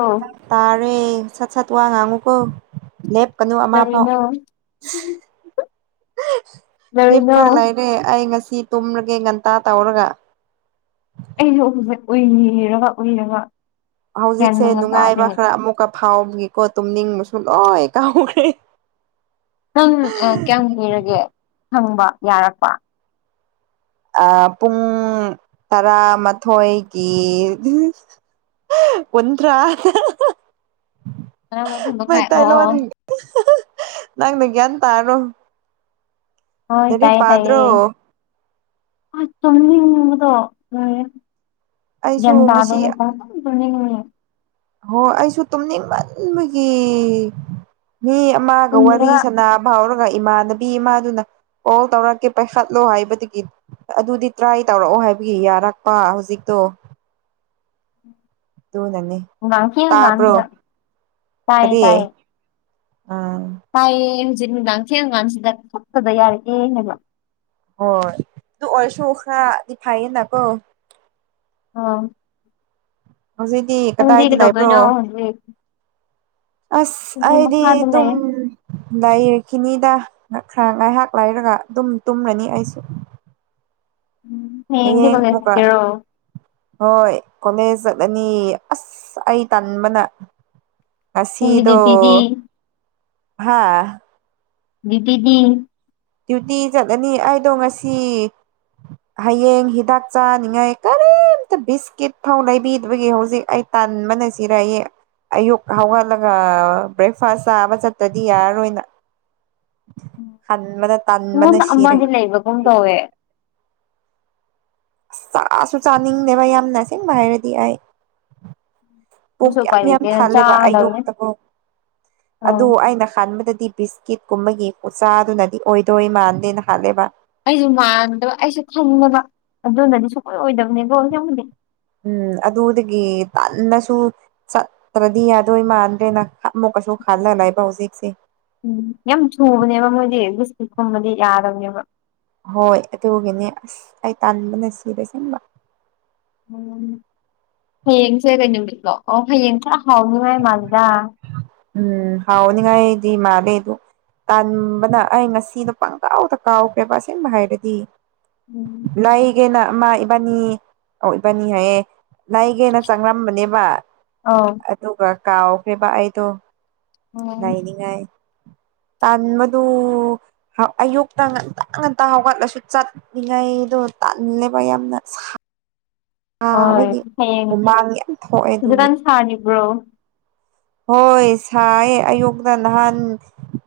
ꯑꯥ ꯇꯥꯔꯦ ꯁꯥꯠ ꯁꯥꯠ ꯋꯥꯉ ꯑꯉꯨꯀꯣ ꯂꯦꯞ ꯀꯩꯅꯨ ꯑꯃ ꯐꯥꯎ ꯀꯔꯤꯅꯣ ꯍ ꯀꯔꯤꯅꯣ ꯄ꯭ꯔ ꯂꯥꯏ ꯑꯦꯦ ꯑꯩ ꯉꯁꯤ ꯇꯨꯝꯔꯒꯦ ꯉꯟꯇꯥ ꯇꯧꯔꯒ ꯑꯩꯁꯨ ꯍꯧꯁꯛ ꯎꯏꯔꯒ ꯎꯏꯔꯒ ꯒ꯭ꯌꯥꯟ ꯍꯧꯖꯤꯛꯁꯦ ꯃꯦꯟꯒ ꯅꯨꯡꯉꯥꯏꯕ ꯇꯥꯗꯦꯅꯦ ꯈꯔ ꯑꯃꯨꯛꯀ ꯐꯥꯎꯒꯤꯀꯣ ꯇꯨꯝꯅꯤꯡꯕꯁꯨ ꯂꯣꯏ ꯀꯥꯎꯈ꯭ꯔꯦ ꯅꯪ ꯀꯌꯥꯝ ꯄꯤꯔꯒꯦ ꯍꯪꯕ ꯌꯥꯔꯛꯄ ꯄꯨꯡ ꯇꯔꯥꯃꯥꯊꯣꯏꯒꯤ ꯑꯣꯟ꯭ꯔꯥ ꯇꯔꯥꯃꯥꯊꯣꯏ ꯃꯈꯥꯏ ꯑꯣ ꯑꯣ ꯃꯩꯇꯩꯥꯏꯂꯣꯟꯣꯟ ꯅꯪꯅ ꯒ꯭ꯌꯥꯟ ꯇꯥꯔꯣ ꯍꯣꯏ ꯂꯥꯏꯔꯤꯛ ꯇꯥꯏ ꯄꯥꯗ꯭ꯔꯣ ꯇꯥꯏꯌꯦ ꯇꯃꯤꯗꯣ ꯑꯩꯁꯨ ꯉꯁꯤ ꯟꯗꯅꯦꯠꯇ ꯃꯅꯤ ꯍ ꯑꯩꯁꯨ ꯇꯨꯝꯅꯤꯡꯃꯟꯕꯒꯤ ꯃꯤ ꯑꯃꯒ ꯋꯥꯔꯤ ꯎꯏꯔꯒ ꯁ ꯐꯥꯎꯔꯒ ꯏꯃꯥꯟꯅꯕꯤ ꯏꯃꯥꯗꯨꯅ ꯑꯣꯜ ꯇꯧꯔꯛꯀꯦ ꯄꯥꯏꯈꯠꯂꯣ ꯍꯥꯏꯕꯗꯒꯤ ꯑꯗꯨꯗꯤ ꯇ꯭ꯔꯥꯏ ꯇꯧꯔꯛꯑꯣ ꯍꯥꯏꯕꯒꯤ ꯌꯥꯔꯛꯄ ꯍꯧꯖꯤꯛꯇꯣ ꯑꯗꯨꯣꯅꯅꯦ ꯎꯒꯥꯥꯡꯁꯤ ꯉꯥꯡꯁꯤꯗ ꯇꯥꯏꯌꯦ ꯇꯥꯏꯌꯦ ꯑꯥ ꯇꯥꯏꯌꯦ ꯍꯧꯖꯤꯛ ꯅꯨꯃꯤꯗꯥꯡ ꯊꯦꯡ ꯑꯉꯝꯁꯤꯗ ꯊꯣꯛꯣꯛꯇꯕ ꯌꯥꯔꯛꯑꯦ ꯍꯥꯏꯕ ꯍꯣꯏ ꯑꯗꯨ ꯑꯣꯏꯔꯁꯨꯈ꯭ꯔꯗꯤ ꯐꯩꯌꯦꯅꯥꯀꯣ ꯑ ꯍꯧꯖꯤꯛꯗꯤ ꯀꯗꯥꯏꯗ ꯂꯥꯏꯕ꯭ꯔꯣ ꯀꯩꯗꯧꯗꯣꯏꯅꯣ ꯍꯧꯖꯤꯛ ꯑꯁ ꯍꯧꯖꯤꯛ ꯍꯥꯏꯗꯤ ꯃꯈꯥꯗ ꯊꯝ ꯂꯩ ꯂꯩꯥꯏꯔꯈꯤꯅꯤꯗ ꯈꯔ ꯉꯥꯏꯍꯥꯛ ꯂꯩꯥꯏꯔꯒ ꯑꯗꯨꯝ ꯇꯨꯝꯃꯅꯤ ꯑꯩꯁꯦ ꯎꯝ ꯍꯌꯦꯡꯗꯤ ꯍꯌꯦꯡ ꯀꯣꯂꯦꯖ ꯃꯨꯒꯥꯥ ꯆꯠꯀꯦꯔꯣ ꯍꯣꯏ ꯀꯣꯂꯦꯖ ꯆꯠꯂꯅꯤ ꯑꯁ ꯑꯩ ꯇꯟꯕꯅ ꯅꯪꯒꯤ ꯉꯁꯤꯗ ꯗ꯭ꯌꯨꯇꯤꯗꯤ ꯍꯥꯥ ꯗꯤꯗꯤ ꯗ꯭ꯌꯨꯇꯤ ꯆꯠꯂꯅꯤ ꯑꯩꯗꯣ ꯉꯁꯤ ꯍꯌꯦꯡ ꯍꯤꯗꯥꯛ ꯆꯥꯅꯤꯡꯉꯥꯏ ꯀꯔꯤꯝꯇ ꯕꯤꯁꯀꯤꯠ ꯐꯥꯎ ꯂꯩꯕꯤꯗꯕꯒꯤ ꯍꯧꯖꯤꯛ ꯑꯩ ꯇꯥꯟꯃꯅꯁꯤꯔꯏꯌꯦꯦ ꯑꯌꯨꯛ ꯍꯧꯒꯠꯂꯒ ꯕ꯭ꯔꯦꯛꯐꯥꯁ ꯆꯥꯕ ꯆꯠꯄꯗꯤ ꯌꯥꯔꯔꯣꯏ ꯅꯪ ꯍꯟꯕꯗ ꯑꯩꯉꯣꯟꯗ ꯑꯃꯗꯤ ꯂꯩꯕꯒꯨꯝ ꯇꯧꯋꯦ ꯑꯁ ꯆꯥꯁꯨ ꯆꯥꯅꯤꯡꯗꯦꯕ ꯌꯥꯝꯅ ꯑꯁ‌ꯦꯡꯕ ꯍꯥꯏꯔꯗꯤ ꯑꯩ ꯄꯨꯛ ꯑꯗꯨꯁꯨ ꯎꯄꯥꯏ ꯌꯥꯝ ꯌꯥꯝ ꯂꯩꯇꯦꯅ ꯊꯜꯂꯦꯕ ꯆꯥꯒꯗꯕꯅꯦ ꯑꯌꯨꯛꯇꯀ‌ꯣ ꯎꯝ ꯑꯗꯨ ꯑꯩꯅ ꯈꯟꯕꯗꯗꯤ ꯄꯤꯁ ꯀꯤꯠ ꯀꯨꯝꯕꯒꯤ ꯎꯆꯥꯗꯨꯅꯗꯤ ꯑꯣꯏꯗꯣꯏ ꯃꯥꯟꯗꯦꯅ ꯈꯜꯂꯦꯕ ꯑꯩꯁꯨ ꯃꯥꯟꯗꯕ ꯑꯩꯁꯨ ꯈꯪꯉ‌ꯦꯕ ꯑꯗꯨꯅꯗꯤ ꯁꯨꯡꯑꯣꯏ ꯑꯣꯏꯗꯕꯅꯦꯕꯣ ꯑꯁ‌ꯦꯡꯕ ꯎꯝ ꯑꯗꯨꯗꯒꯤ ꯇꯟꯅꯁꯨ ꯆꯠꯇ꯭ꯔꯗꯤ ꯌꯥꯗꯣꯏ ꯃꯥꯟꯗ꯭ꯔꯦꯅ ꯑꯃꯨꯛ ꯀꯩꯁꯨ ꯈꯜꯂꯂꯏꯕ ꯍꯧꯖꯤꯛꯁꯦ ꯎꯝ ꯌꯥꯝ ꯁꯨꯕꯅꯦꯕ ꯃꯣꯏꯗꯤ ꯕꯤꯁꯇꯛꯀꯨꯝꯕꯗꯤ ꯌꯥꯗꯔꯕꯅꯦꯕ ꯍꯣꯏ ꯑꯗꯨꯒꯤꯅꯤ ꯑꯁ ꯑꯩ ꯇꯥꯟꯕꯅ ꯁꯤꯕ ꯁꯤꯕ ꯎꯝ ꯍꯌꯦꯡꯁꯦ ꯀꯩ ꯅꯨꯃꯤꯠꯂꯣ ꯑꯣ ꯍꯌꯦꯡꯁ ꯍꯥꯎꯅꯤꯉꯥꯏ ꯃꯥꯜꯂꯤꯗ ꯎꯝ ꯍꯥꯎꯅꯤꯒ ꯏꯗꯤ ꯃꯅꯦ ꯑꯗꯨ ꯇꯥꯟꯕꯅ ꯑꯩ ꯉꯁꯤꯗꯣ ꯄꯪꯒꯥꯎꯗ ꯀꯥꯎꯈ꯭ꯔꯦꯕ ꯑꯁꯦꯡꯕ ꯍꯥꯏꯔꯗꯤ ꯎꯝ ꯂꯩꯒꯦꯅ ꯑꯃ ꯏꯕꯥꯅꯤ ꯑꯣ ꯏꯕꯥꯅꯤ ꯍꯥꯏꯌꯦ ꯂꯩꯒꯦꯅ ꯆꯪꯂꯝꯕꯅꯦꯕ ꯑꯧ ꯑꯗꯨꯒ ꯀꯥꯎꯈ꯭ꯔ‌ꯦꯕ ꯑꯩꯗꯣ ꯎꯝ ꯂꯩꯅꯤꯡꯉꯥꯏ ꯇꯟꯕꯗꯨ ꯍꯥ ꯑꯌꯨꯛꯇ ꯉꯟꯇ ꯉꯟꯇ ꯍꯧꯒꯠꯂꯁꯨ ꯆꯠ ꯂꯤꯉꯩꯗꯣ ꯇꯜꯂꯦꯕ ꯌꯥꯝꯅ ꯁꯥ ꯍꯣꯏ ꯍꯌꯦꯡ ꯍꯨꯃꯥꯡ ꯌꯥꯝ ꯊꯣꯛꯑꯦ ꯑꯗꯨꯒꯤ ꯍꯧꯖꯤꯛꯀꯥꯟ ꯁꯥꯔꯤꯕ꯭ꯔꯣ ꯍꯣꯏ ꯁꯥꯏꯌꯦ ꯑꯌꯨꯛꯇ ꯅꯍꯥꯟ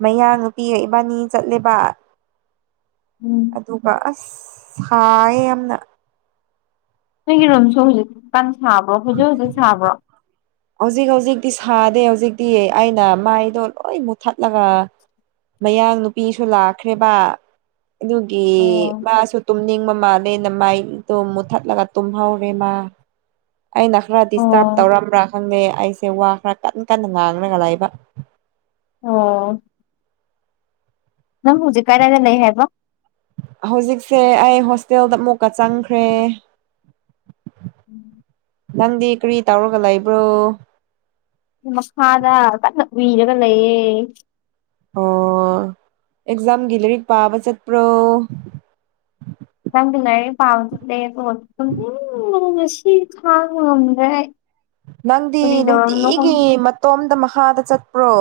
ꯃꯌꯥꯡ ꯅꯨꯄꯤꯒ ꯏꯕꯟꯅꯤ ꯆꯠꯂꯦꯕ ꯎꯝ ꯑꯗꯨꯒ ꯑꯁ ꯁꯥꯏꯌꯦ ꯌꯥꯝꯅ ꯅꯣꯏꯒꯤ ꯔꯨꯝꯁꯨ ꯍꯧꯖꯤꯛ ꯀꯥꯟ ꯁꯥꯕ꯭ꯔꯣ ꯍꯧꯖꯤꯛ ꯍꯧꯖꯤꯛ ꯁꯥꯕ꯭ꯔꯣ ꯍꯧꯖꯤꯛ ꯍꯧꯖꯤꯛꯇꯤ ꯁꯥꯗꯦ ꯍꯧꯖꯤꯛꯇꯤ ꯑꯩꯅ ꯃꯩꯗꯣ ꯂꯣꯏ ꯃꯨꯊꯠꯂꯒ ꯃꯌꯥꯡ ꯅꯨꯄꯤꯁꯨ ꯂꯥꯛꯈ꯭ꯔꯦꯕ ꯑꯗꯨꯒꯤ ꯑꯣ ꯃꯥꯁꯨ ꯇꯨꯝꯅꯤꯡꯕ ꯃꯥꯜꯂꯦꯅ ꯃꯩꯗꯣ ꯃꯨꯊꯠꯂꯒ ꯇꯨꯝꯍꯧꯔꯦ ꯃꯥ ꯑꯩꯅ ꯈꯔ ꯗꯤꯁꯇꯔꯕ ꯑꯣ ꯇꯧꯔꯝꯕ꯭ꯔꯥ ꯈꯪꯗꯦ ꯑꯩꯁꯦ ꯋꯥ ꯈꯔ ꯀꯟꯅ ꯀꯟꯅ ꯉꯥꯡꯂꯒ ꯂꯩꯕ ꯑꯣ ꯅꯪ ꯍꯧꯖꯤꯛ ꯀꯔꯥꯏꯅ ꯂꯩ ꯍꯥꯏ ꯍꯧꯖꯤꯛꯁꯦ ꯑꯩ ꯍꯣꯁꯇꯦꯜꯗ ꯑꯃꯨꯛꯀ ꯆꯪꯈ꯭ꯔꯦ [unintelligible] ꯅꯪꯗꯤ ꯀꯔꯤ ꯇꯧꯔꯒ ꯂꯩꯕ꯭ꯔꯣ ꯃꯈꯥꯗ ꯀꯟꯅ ꯎꯏꯔꯒ ꯂꯩꯌꯦ ꯑꯣ ꯑꯦꯛꯖꯥꯝꯒꯤ ꯂꯩꯔꯤꯛ ꯄꯥꯕ ꯆꯠꯄ꯭ꯔꯣ ꯅꯪꯗꯤ ꯂꯥꯏꯔ‌ꯦꯛ ꯄꯕꯥ‌ ꯆꯠꯂ‌ꯦꯀ‌ꯣ ꯇꯨꯝꯅꯤꯡꯕꯅ ꯉꯁꯤ ꯈꯥꯡꯕ ꯉꯝꯗ꯭ꯔꯦ ꯑꯩ ꯅꯪꯗꯤ ꯀꯔꯤ ꯇꯧꯔꯕꯅꯣ ꯅꯨꯡꯇꯤꯒꯤ ꯈꯪꯗꯦ ꯃꯇꯣꯝꯗ ꯃꯈꯥꯗ ꯆꯠꯄ꯭ꯔꯣ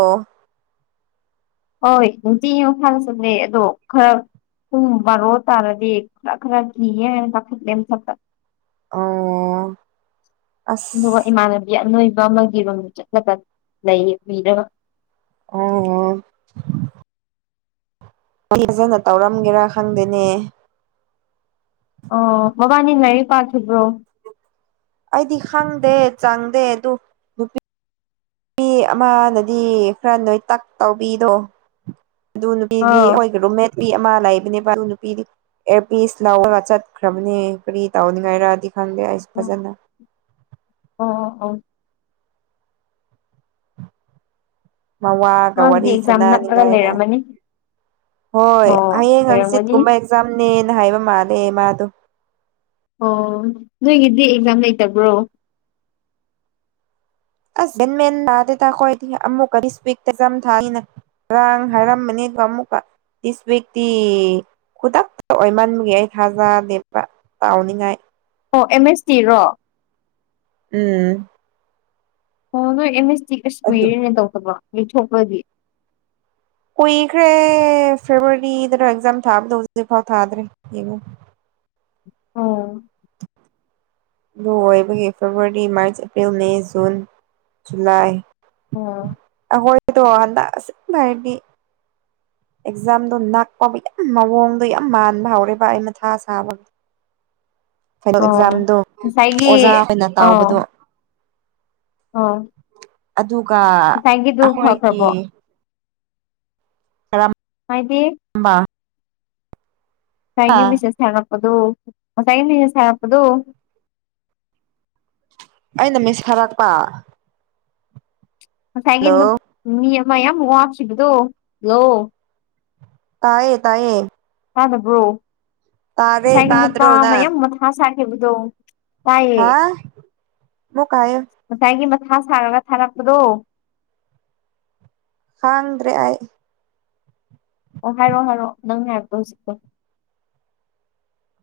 ꯍꯣꯏ ꯅꯨꯡꯇꯤꯒꯤ ꯃꯈꯥꯗ ꯆꯠꯂꯦ ꯑꯗꯣ ꯈꯔ ꯄꯨꯡ ꯕꯥ‌ꯔ‌ꯣ ꯇꯥꯔꯗꯤ ꯈꯔ ꯈꯔ ꯀꯤꯌꯦ ꯍꯥꯏꯅ ꯀꯥꯈꯠꯂꯦ ꯃꯥꯊꯛ ꯑꯣ ꯑꯁ ꯑꯗꯨꯒ ꯏꯃꯥꯟꯅꯕꯤ ꯑꯅꯣꯏꯕ ꯑꯃꯒꯤꯔꯣꯝꯗ ꯆꯠꯂꯒ ꯂꯩꯌꯦ ꯀꯨꯏꯔꯔ‌ꯣꯏ ꯑꯣ ꯑꯩ ꯐꯖꯅ ꯇꯧꯔꯝꯒꯦꯔ ꯈꯪꯗꯦꯅꯦ ꯑꯣ ꯃꯕꯥꯅꯤ ꯂꯥꯏꯔꯤꯛ ꯄꯥꯈꯤꯕ꯭ꯔꯣ ꯑꯩꯗꯤ ꯈꯪꯗꯦ ꯆꯪꯗꯦ ꯑꯗꯨꯝ ꯃꯤ ꯑꯃꯅꯗꯤ ꯈꯔ ꯅꯣꯏꯇꯛ ꯇꯧꯕꯤꯗꯣ ꯑꯗꯨ ꯅꯨꯄꯤꯗꯤ ꯑꯥꯎ ꯑꯩꯈꯣꯏꯒꯤ ꯔꯨꯝꯃꯦꯠꯄꯤ ꯑꯃ ꯂꯩꯕꯅꯦꯕ ꯑꯗꯨ ꯅꯨꯄꯤꯗꯤ ꯑꯦꯔ ꯄꯤꯁ ꯂꯥꯎꯔꯒ ꯆꯠꯈ꯭ꯔꯕꯅꯦ ꯀꯔꯤ ꯇꯧꯅꯤꯡꯉꯥꯏꯔꯗꯤ ꯈꯪꯗꯦ ꯑꯩꯁꯨ ꯑꯣ ꯐꯖꯅ ꯑꯣ ꯑꯣ ꯃꯋꯥꯒ ꯃꯥꯒꯤꯗꯤ ꯋꯥꯔꯤ ꯑꯦꯛꯖꯥꯝ ꯅꯛꯂꯒ ꯁꯅꯅꯤꯡꯉꯥꯏꯔ ꯂꯩꯔꯝꯃꯅꯤ ꯍꯣꯏ ꯑꯣ ꯍꯌꯦꯡ ꯑꯣꯏꯔꯝꯒꯅꯤ ꯍꯪꯆꯤꯠꯀꯨꯝꯕ ꯑꯦꯛꯖꯥꯝꯅꯦꯅ ꯍꯥꯏꯕ ꯃꯥꯜꯂꯦ ꯃꯥꯗꯣ ꯑꯣ ꯅꯣꯏꯒꯤꯗꯤ ꯑꯦꯛꯖꯥꯝ ꯂꯩꯇꯕ꯭ꯔꯣ ꯑꯁ ꯒ꯭ꯌꯥꯟ ꯃꯦꯟ ꯇꯥꯗꯦꯗ ꯑꯈꫭꯏꯗꯤ [unintelligible] ꯔꯥꯡ ꯍꯥꯏꯔꯝꯕꯅꯤꯕ ꯑꯃꯨꯛꯀ ꯗꯤꯁ ꯋꯤꯛꯇꯤ ꯈꯨꯗꯛꯇ ꯑꯣꯏꯃꯟꯒ ꯑꯩ ꯊꯥꯖꯗꯦꯕ ꯇꯥꯎꯅꯤꯡꯉꯥꯏ ꯑꯣ ꯑꯦꯝ ꯑꯦꯁ ꯇꯤꯔꯣ ꯎꯝ ꯑꯣ ꯅꯣꯏ ꯑꯦꯝ ꯑꯦꯁ ꯇꯤ ꯑꯁ ꯑꯗꯨ ꯀꯨꯏꯔꯦꯅꯦ ꯇꯧꯗꯕ ꯌꯩꯊꯣꯛꯄꯒꯤ ꯀꯨꯏꯈ꯭ꯔꯦ ꯐꯦꯕ꯭ꯔꯋꯥꯔꯤꯗꯔ ꯑꯦꯛꯖꯥꯝ ꯊꯥꯕꯗꯣ ꯍꯧꯖꯤꯛꯐꯥꯎ ꯊꯥꯗ꯭ꯔꯦ ꯌꯦꯡꯉꯣ ꯑꯣ ꯂꯣꯏꯕꯒꯤ February March April May June July ꯑꯣ ꯑꯍꯣꯏꯗꯣ ꯑꯥꯟꯗ ꯑꯁ ꯁ‌ꯦꯡꯕ ꯍꯥꯏꯕꯤꯒ‌ꯦ ꯑꯦꯛꯖꯥꯝꯗꯣ ꯅꯥꯛꯄꯕꯨ ꯌꯥꯝ ꯃꯑꯣꯡꯗꯣ ꯌꯥꯝ ꯃꯥꯟꯕ ꯍꯧꯔꯦꯕ ꯑꯩ ꯃꯊꯥ ꯁꯥꯕ ꯐꯥꯏꯅꯦꯜ ꯑꯣ ꯑꯦꯛꯖꯥꯝꯗꯣ ꯉꯁꯥꯏꯒꯤ ꯑꯣꯖꯥ ꯍ‌ꯣꯏꯅ ꯇꯧꯕꯗꯣ ꯑꫭ ꯑꯗꯨꯒ ꯑꯩꯈꯣꯏꯒꯤ ꯐꯈ꯭ꯔꯕꯣ [unintelligible] ꯍꯥꯏꯗꯤ [unintelligible] ꯍꯥ ꯉꯁꯥꯏꯒꯤ ꯃꯦꯁꯦꯁ ꯊꯔꯛꯄꯗꯨ ꯉꯁꯥꯏꯒꯤ ꯃꯦꯁꯦꯁ ꯊꯔꯛꯄꯗꯨ ꯑꯩꯅ ꯃꯤꯁ ꯍꯥꯏꯔꯛꯄ ꯉꯁꯥꯏꯒꯤ ꯅꯨꯞ ꯃꯤ ꯑꯃ ꯌꯥꯝ ꯋꯥꯞꯈꯤꯕꯗꯣ ꯂꯣ ꯇꯥꯏꯌꯦ ꯇꯥꯏꯌꯦ ꯇꯥꯗꯕ꯭ꯔꯣ ꯇꯥꯔꯦ ꯉꯁꯥꯏꯒꯤ ꯇꯥꯗ꯭ꯔꯣ ꯅꯨꯄꯥꯃ ꯅꯪ ꯌꯥꯝ ꯃꯊꯥ ꯁꯥꯈꯤꯕꯗꯣ ꯇꯥꯏꯌꯦ [unintelligible] ꯉꯁꯥꯏꯒꯤ ꯃꯊꯥ ꯁꯥꯔꯒ ꯊꯥꯔꯛꯄꯗꯣ ꯍꯥꯡꯗ꯭ꯔꯦ ꯑꯩ ꯑꯣ ꯍꯥꯏꯔꯛꯑꯣ ꯍꯥꯏꯔꯛꯑꯣ ꯅꯪ ꯍꯥꯏꯕꯗꯣ ꯍꯧꯖꯤꯛꯀꯤꯗꯣ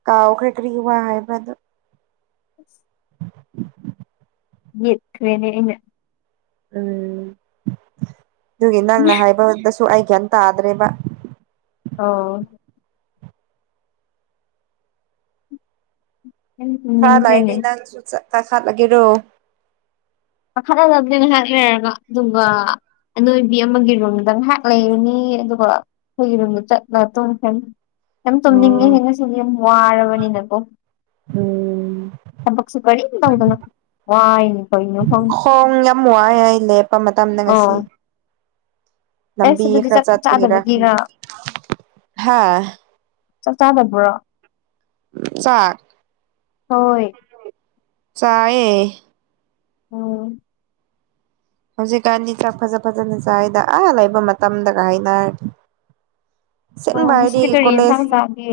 ꯀꯥꯎꯈ꯭ꯔꯦ ꯀ꯭ꯔꯤ ꯋꯥ ꯍꯥꯏꯕ꯭ꯔ ꯑꯗꯨ ꯌꯦꯠꯈ꯭ꯔꯦꯅꯦ ꯑꯩꯅ ꯎꯝ ꯑꯗꯨꯒꯤ ꯅꯪꯅ ꯍꯥꯏꯕꯗꯁꯨ ꯑꯩ ꯒ꯭ꯌꯥꯟ ꯇꯥꯗ꯭ꯔꯦꯕ ꯑꯣ ꯌꯥꯝ ꯈꯥ ꯇꯨꯝꯅꯤꯡꯈ꯭ꯔꯦꯅꯦ ꯂꯩꯗꯤ ꯅꯪꯁꯨ ꯆꯠ ꯂꯈꯠꯂꯒꯦꯔꯣ [unintelligible] ꯉꯥꯛ ꯂꯩꯔꯒ ꯑꯗꯨꯒ ꯑꯅꯣꯏꯕꯤ ꯑꯃꯒꯤ ꯔꯨꯝꯗ ꯉꯩꯍꯥꯛ ꯂꯩꯔꯅꯤ ꯑꯗꯨꯒ ꯑꯩꯈꯣꯏꯒꯤ ꯔꯨꯝꯗ ꯆꯠꯂ ꯇꯨꯝꯈ꯭ꯔꯅꯤ ꯌꯥꯝ ꯇꯨꯝꯅꯤꯡꯉꯦꯍꯦ ꯎꯝ ꯉꯁꯤꯗꯤ ꯌꯥꯝ ꯋꯥꯔꯕꯅꯤꯅꯀꯣ ꯎꯝ ꯊꯕꯛꯁꯨ ꯀꯔꯤꯝ ꯇꯧꯗꯅ ꯋꯥꯏꯅꯤ ꯀꯩꯅꯣ ꯈꯪꯗꯦ ꯈꯣꯡ ꯌꯥꯝ ꯋꯥꯏ ꯑꯩ ꯂꯦꯞꯄ ꯃꯇꯝꯗ ꯉꯁꯤ ꯑꯣ ꯑꯦꯁ ꯂꯝꯕꯤ ꯑꯗꯨꯗꯤ ꯈꯔ ꯆꯥꯛ ꯆꯠꯄꯒꯤꯔ ꯆꯥꯗꯕꯒꯤꯔ ꯍꯥ ꯆꯥꯛ ꯆꯥꯗꯕ꯭ꯔꯣ ꯆꯥꯛ ꯍꯣꯏ ꯆꯥꯏꯌꯦ ꯎꯝ ꯍꯧꯖꯤꯛꯀꯥꯟꯗꯤ ꯆꯥꯛ ꯐꯖ ꯐꯖꯅ ꯆꯥꯏꯌꯦꯗ ꯑꯥ ꯂꯩꯕ ꯃꯇꯝꯗꯒ ꯍꯥꯏꯅꯔꯗꯤ ꯑꯣ ꯑꯁꯦꯡꯕ ꯍꯥꯏꯗꯤ ꯉꯁꯤꯗꯤ ꯀꯔꯤ ꯌꯦꯟꯁꯥꯡ ꯀꯣꯂꯦꯖ ꯆꯥꯒꯦ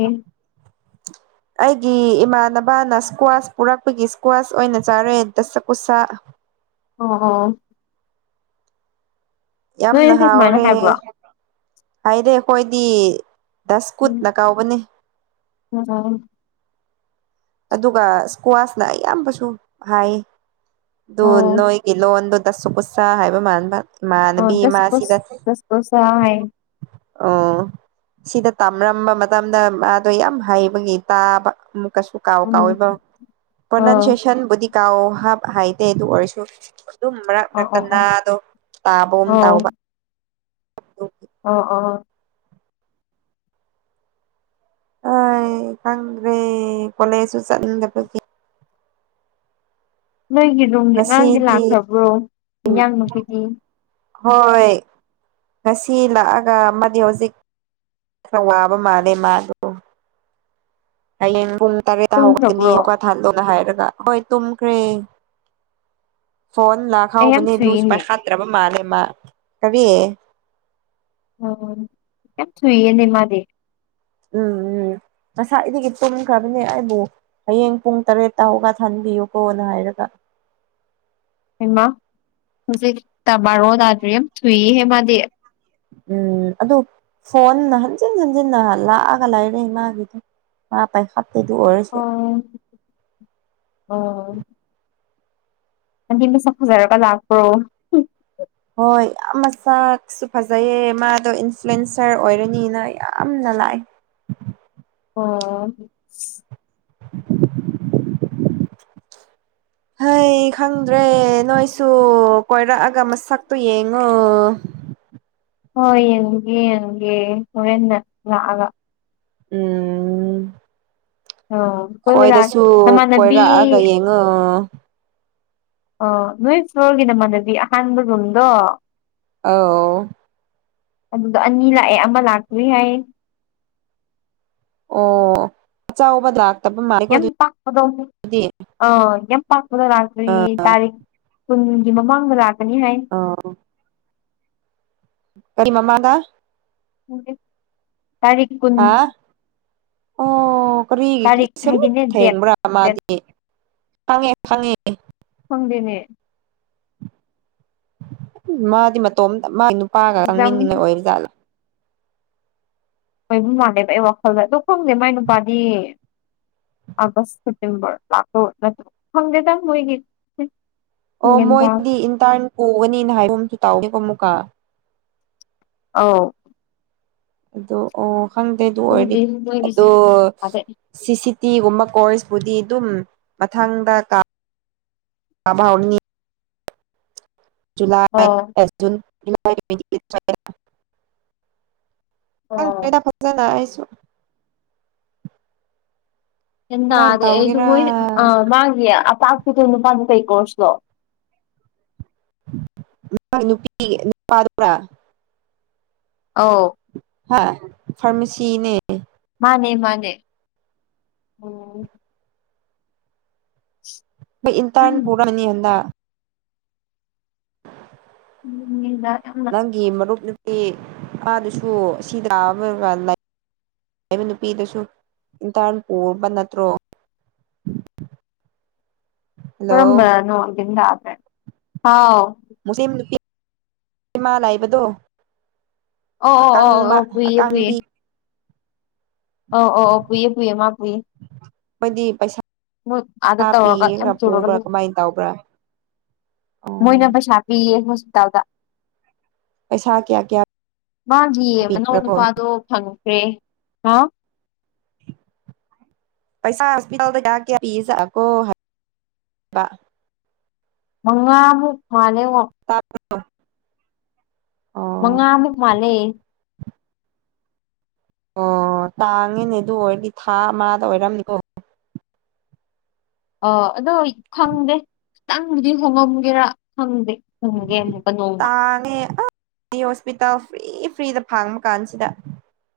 ꯑꯩꯒꯤ ꯏꯃꯥꯟꯅꯕꯅ ꯏꯁꯀ꯭ꯋꯥꯁ ꯄꯨꯔꯛꯄꯒꯤ ꯏꯁꯀ꯭ꯋꯥꯁ ꯑꯣꯏꯅ ꯆꯥꯔꯦ ꯗꯁꯀꯨꯁꯥ ꯑꯣ ꯑꯣ ꯌꯥꯝꯅ ꯅꯣꯏꯁꯨ ꯁꯨꯃꯥꯏꯅ ꯍꯥꯎꯔꯦ ꯍꯥꯏꯕ꯭ꯔꯣ ꯍꯥꯏꯗꯤ ꯑꯈꯣꯏꯗꯤ ꯎꯝ ꯗꯁꯀꯨꯠꯅ ꯀꯧꯕꯅꯦ [unintelligible] ꯑꯗꯨꯒ ꯁꯀ꯭ꯋꯥꯁꯅ ꯑꯌꯥꯝꯕꯁꯨ ꯍꯥꯏꯑꯦ ꯗꯨ ꯑꯣ ꯅꯣꯏꯒꯤ ꯂꯣꯟꯗꯨ ꯇꯁꯀꯨꯁ ꯍꯥꯏꯕ ꯃꯥꯟꯕ ꯏꯃꯥꯟꯅꯕꯤ ꯑꯃ ꯁꯤꯗ ꯍꯥꯏ ꯑꯧ ꯁꯤꯗ ꯇꯝꯔꯝꯕ ꯃꯇꯝꯗ ꯃꯥꯗꯣ ꯌꯥꯝ ꯍꯩꯕꯒꯤ ꯇꯥꯕ ꯑꯃꯨꯛ ꯀꯁꯨ ꯀꯥꯎ ꯎꯝ ꯀꯥꯎꯏꯕ ꯑꯥ ꯄ꯭ꯔꯣꯅꯟꯁꯦꯁꯟꯕꯨꯗꯤ ꯀꯥꯎ ꯍꯥꯞ ꯍꯥꯏꯗꯦ ꯑꯗꯨ ꯑꯣꯏꯔꯁꯨ ꯑꯗꯨꯝ ꯃꯔꯛ ꯑꯣ ꯃꯔꯛꯇ ꯑꯣ ꯑꯣ ꯅꯥꯗꯣ ꯇꯥꯕꯒꯨ ꯑꯣ ꯇꯥꯎꯕ ꯑꯗꯨꯒꯤ ꯑꯣ ꯑꯣ ꯍꫭꯏ ꯈꯪꯗ꯭ꯔꯦ ꯀꯂꯦꯁꯁꯨ ꯆꯠꯂꯨꯗꯕꯒꯤ ꯅꯣꯏꯒꯤ ꯔꯨꯝꯗꯤ ꯑꯉꯥꯡꯗꯤ ꯉꯁꯤꯗꯤ ꯂꯥꯛꯈ꯭ꯔꯕ꯭ꯔꯣ [unintelligible] ꯍꯣꯏ ꯉꯁꯤ ꯂꯥꯛꯑꯒ ꯑꯃꯗꯤ ꯍꯧꯖꯤꯛ ꯈꯔ ꯋꯥꯕ ꯃꯥꯜꯂꯦ ꯃꯥꯗꯣ ꯍꯌꯦꯡ ꯄꯨꯡ ꯇꯔꯦꯠ ꯇꯥ ꯍꯧꯒꯠꯀꯅꯤ ꯇꯨꯝꯈ꯭ꯔꯕ꯭ꯔꯣ ꯍꯧꯒꯠ ꯍꯟꯂꯣꯅ ꯍꯥꯏꯔꯒ ꯍꯣꯏ ꯇꯨꯝꯈ꯭ꯔꯦ ꯐꯣꯟ ꯂꯥꯛ ꯑꯩ ꯌꯥꯝ ꯍꯥꯎꯕꯅꯦ ꯑꯗꯨꯨꯁꯨ ꯊꯨꯏꯌꯦꯅꯦ ꯄꯥꯏ ꯈꯠꯇ꯭ꯔꯕ ꯃꯥꯜꯂꯦ ꯃꯥ ꯀꯔꯤ ꯑꯣꯑꯣ ꯌꯥꯝ ꯊꯨꯏꯌꯦꯅꯦ ꯃꯥꯗꯤ ꯎꯝ ꯎꯝ ꯉꯁꯥꯏꯗꯒꯤ ꯇꯨꯝꯈ꯭ꯔꯕꯅꯦ ꯑꯩꯕꯨ ꯍꯌꯦꯡ ꯄꯨꯡ ꯇꯔꯦꯠꯇ ꯍꯧꯒꯠꯍꯟꯕꯤꯌꯨꯀꯣꯅ ꯍꯥꯏꯔꯒ ꯍꯩꯃꯥ ꯍꯧꯖꯤꯛ ꯇ ꯕꯥꯔꯣ ꯇꯥꯗ꯭ꯔꯤ ꯌꯥꯝ ꯊꯨꯏ ꯍꯦ ꯃꯥꯗꯤ ꯎꯝ ꯑꯗꯨ ꯐꯣꯟ ꯍꯟꯖꯤꯟ ꯍꯟꯖꯤꯟꯅ ꯂꯥꯛꯑꯒ ꯂꯩꯔꯦ ꯃꯥꯒꯤꯗꯨ ꯃꯥ ꯄꯥꯏꯈꯠꯇꯦ ꯗꯨ ꯑꯣꯏꯔꯁꯨ ꯎꯝ ꯍꯥꯏꯗꯤ ꯃꯁꯛ ꯐꯖꯔꯒ ꯂꯥꯛꯄ꯭ꯔꯣ ꯍꯣꯏ ꯌꯥꯝ ꯃꯁꯥꯛꯁꯨ ꯐꯖꯩꯑꯌꯦ ꯃꯥꯗꯣ ꯏꯟꯐ꯭ꯂꯨꯌꯦꯟꯁꯔ ꯑꯣꯏꯔꯅꯤꯅ ꯌꯥꯝꯅ ꯂꯥꯛꯑꯦ ꯑꯣ [inaudible] ꯍꯩ ꯈꯪꯗ꯭ꯔꯦ ꯅꯣꯏꯁꯨ ꯀꯣꯏꯔꯛꯑꯒ ꯃꯁꯛꯇꯣ ꯌꯦꯡꯉꯣ ꯍꯣꯏ ꯌꯦꯡꯒꯦ ꯌꯦꯡꯒꯦ ꯍꯣꯔꯦꯟꯅ ꯂꯥꯛꯑꯒ ꯎꯝ ꯑꯣ ꯈꯣꯏꯗꯁꯨ ꯀꯣꯏꯔꯛꯑꯒ ꯌꯦꯡꯉꯣ ꯑꯣ ꯅꯣꯏ ꯐ꯭ꯂꯣꯔꯒꯤ ꯅꯃꯥꯟꯅꯕꯤ ꯑꯍꯥꯟꯕ ꯔꯨꯝꯗꯣ ꯑꯧ ꯑꯗꯨꯗꯣ ꯑꯅꯤ ꯂꯥꯛꯑꯦ ꯑꯃ ꯂꯥꯛꯇ꯭ꯔꯤ ꯍꯥꯏꯌꯦ ꯑꯣ ꯑꯆꯧꯕ ꯗꯥꯛ ꯌꯥꯝ ꯄꯥꯛꯄꯗꯣ ꯑꯧ ꯌꯥꯝ ꯄꯥꯛꯄꯗꯣ ꯂꯥꯛꯇ꯭ꯔꯤ ꯇꯥꯔꯤꯛ ꯀꯨꯟꯒꯤ ꯃꯃꯥꯡꯗ ꯂꯥꯛꯀꯅꯤ ꯍꯥꯏ ꯑꯣ ꯀꯔꯤ ꯃꯝꯥꯡꯗ ꯇꯥꯔꯤꯛ ꯀꯨꯟ ꯍꯥ ꯑꯣ ꯀꯔꯤꯒꯤ ꯇꯥꯔꯤꯛ ꯁꯦꯝ ꯃꯨꯠ ꯍꯥꯏꯗꯤꯅꯦ ꯗꯦꯠ ꯊꯦꯡꯕ꯭ꯔꯥ ꯗꯦꯠ ꯃꯥꯗꯤ ꯈꯪꯉꯦ ꯈꯪꯉꯦ ꯈꯪꯗꯦꯅꯦ ꯃꯥꯗꯤ ꯃꯇꯣꯝꯇ ꯃꯥꯒꯤ ꯅꯨꯄꯥꯒ ꯑꯦꯛꯖꯥꯝ ꯆꯪꯃꯤꯅꯤꯡꯕ ꯑꯣꯏꯕ ꯖꯥꯠꯂꯥ ꯑꯣꯏꯕ ꯃꯥꯜꯂꯦꯕ ꯑꯩ ꯋꯥꯈꯜꯗ ꯑꯗꯣ ꯈꯪꯗꯦ ꯃꯥꯏ ꯅꯨꯄꯥꯗꯤ ꯑꯥꯒꯁ ꯁꯦꯞꯇꯦꯝꯕꯔ ꯂꯥꯛꯇꯧ ꯅꯠꯇ ꯈꯪꯗꯦꯗ ꯃꯣꯏꯒꯤꯁꯤ ꯑꯣ ꯃꯣꯏꯗꯤ ꯏꯟꯇ꯭ꯔꯟ ꯄꯨꯒꯅꯤꯅ ꯍꯥꯏꯕ ꯒꯨꯝꯁꯨ ꯇꯥꯎꯑꯦꯀꯣ ꯑꯃꯨꯛꯀ ꯑꯥꯎ ꯑꯗꯨ ꯑꯣ ꯈꯪꯗꯦ ꯑꯗꯨ ꯑꯣꯏꯔꯗꯤ ꯈꯪꯗꯦ ꯃꯣꯏꯒꯤꯁꯦ ꯑꯗꯣ ꯑꯗꯩ ꯁꯤ ꯁꯤ ꯇꯤꯒꯨꯝꯕ ꯀꯣꯔꯁꯄꯨꯗꯤ ꯑꯗꯨꯝ ꯃꯊꯪꯗ ꯀꯥ [unintelligible] ꯍꯥꯎꯔꯅꯤ ꯖꯨꯂꯥꯏ ꯑꯣ [inaudible] ꯖꯨꯂꯩ ꯇ꯭ꯋꯦꯟꯇꯤ ꯑꯩꯠ ꯁꯨꯋꯥꯏꯗ ꯑꯣ ꯈꯪꯗ꯭ꯔ‌ꯦꯗꯥ ꯐꯖꯅ ꯑꯩꯁꯨ ꯌꯥꯝ ꯀꯃꯥꯏꯅ ꯅꯥꯗꯦ ꯑꯩꯁꯨ ꯇꯧꯒꯦꯔꯥ ꯃꯣꯏ ꯑꯥ ꯃꯥꯒꯤ ꯑꯄꯥꯛꯄꯗ‌ꯣ ꯅꯨꯄꯥꯗ‌ꯣ ꯀꯩ ꯀꯣꯔꯁꯂꯣ [inaudible] ꯃꯥꯏ ꯅꯨꯄꯤꯒꯤ ꯅꯨꯄꯥꯗꯨꯔꯥ ꯑꯧ ꯍꯥ ꯐꯥꯔꯃꯁꯤꯅꯦ ꯃꯥꯅꯦ ꯃꯥꯅꯦ ꯎꯝ ꯑꯩ ꯏꯟꯇ꯭ꯔꯟ ꯄꯨꯔꯅꯤ ꯍꯟꯗꯛ ꯎꯝ [unintelligible] ꯅꯪꯒꯤ ꯃꯔꯨꯞ ꯅꯨꯄꯤ ꯑꯗꯨꯁꯨ ꯑꯁꯤꯗ ꯑꯃꯒ ꯂꯩ ꯂꯩꯕ ꯅꯨꯄꯤꯗꯨꯁꯨ ꯏꯟꯇ꯭ꯔꯟ ꯄꯨꯕ ꯅꯠꯇ꯭ꯔꯣ [inaudible] ꯍꯜꯂꯣ ꯀꯔꯝꯕꯅꯅꯣ ꯒꯤꯟ ꯇꯥꯗ꯭ꯔꯦ ꯍꯥꯎ ꯃꯨꯁꯂꯤꯝ ꯅꯨꯄꯤ ꯏꯃꯥ ꯂꯥꯏꯕꯗꯣ ꯑꯣ ꯑꯣ ꯑꯣ ꯑꯀꯪꯕ ꯑꯣ ꯄꯨꯏꯌꯦ ꯑꯀꯪꯕꯤ ꯑꯣ ꯑꯣ ꯑꯣ ꯄꯨꯏꯌꯦ ꯄꯨꯏꯌꯦ ꯃꯥ ꯄꯨꯏꯌꯦ ꯃꯣꯏꯗꯤ ꯄꯩꯁꯥ ꯃ‌ꯣꯏ ꯑꯥꯗ ꯇꯧꯔꯒ ꯌꯥꯝ ꯄꯤꯔꯒ ꯆꯨꯔꯒ ꯄꯨꯕ꯭ꯔꯥ ꯂꯩ ꯀꯃꯥꯏꯅ ꯇꯧꯕ꯭ꯔꯥ ꯃꯣꯏꯅ ꯑꯣ ꯄꯩꯁꯥ ꯄꯤꯌꯦ ꯍꯣꯁꯄꯤꯇꯥꯜꯗ ꯄꯩꯁꯥ ꯀꯌꯥ ꯀꯌꯥ ꯃꯥꯒꯤ ꯃꯅꯥꯎ ꯄꯤꯕ꯭ꯔꯥꯀꯣ ꯅꯨꯄꯥꯗꯣ ꯐꯪꯈ꯭ꯔꯦ ꯍꯥ ꯄꯩꯁꯥ ꯍꯣꯁꯄꯤꯇꯥꯜꯗ [inaudible] ꯀꯌꯥ [inaudible] ꯍꯥꯏꯕ ꯃꯉꯥꯃꯨꯛ ꯃꯥꯜꯂ‌ꯦꯉꯣ ꯇꯥ [inaudible] ꯕ꯭ꯔ‌ꯣ ꯑꯣ ꯃꯉꯥꯃꯨꯛ ꯃꯥꯜꯂꯦ [inaudible] ꯑꯣ ꯇꯥꯡꯉꯤꯅꯦ ꯑꯗꯨ ꯑꯣꯏꯔꯗꯤ ꯊꯥ ꯑꯃꯗ ꯑꯣꯏꯔꯝꯅꯤꯀꯣ ꯑ ꯑꯗꯣ ꯈꯪꯗꯦ ꯈꯤꯇꯪꯕꯨꯗꯤ ꯍꯣꯡꯉꯝꯒꯦꯔꯥ ꯈꯪꯗꯦ ꯍꯪꯒꯦ ꯑꯃꯨꯛꯀ ꯅꯣꯡꯃ ꯇꯥꯡꯉꯦ ꯑ ꯍꯣꯁꯄꯤꯇꯥꯜ ꯐ꯭ꯔꯤ ꯐ꯭ꯔꯤꯗ ꯐꯪꯕ ꯀꯥꯟꯁꯤꯗ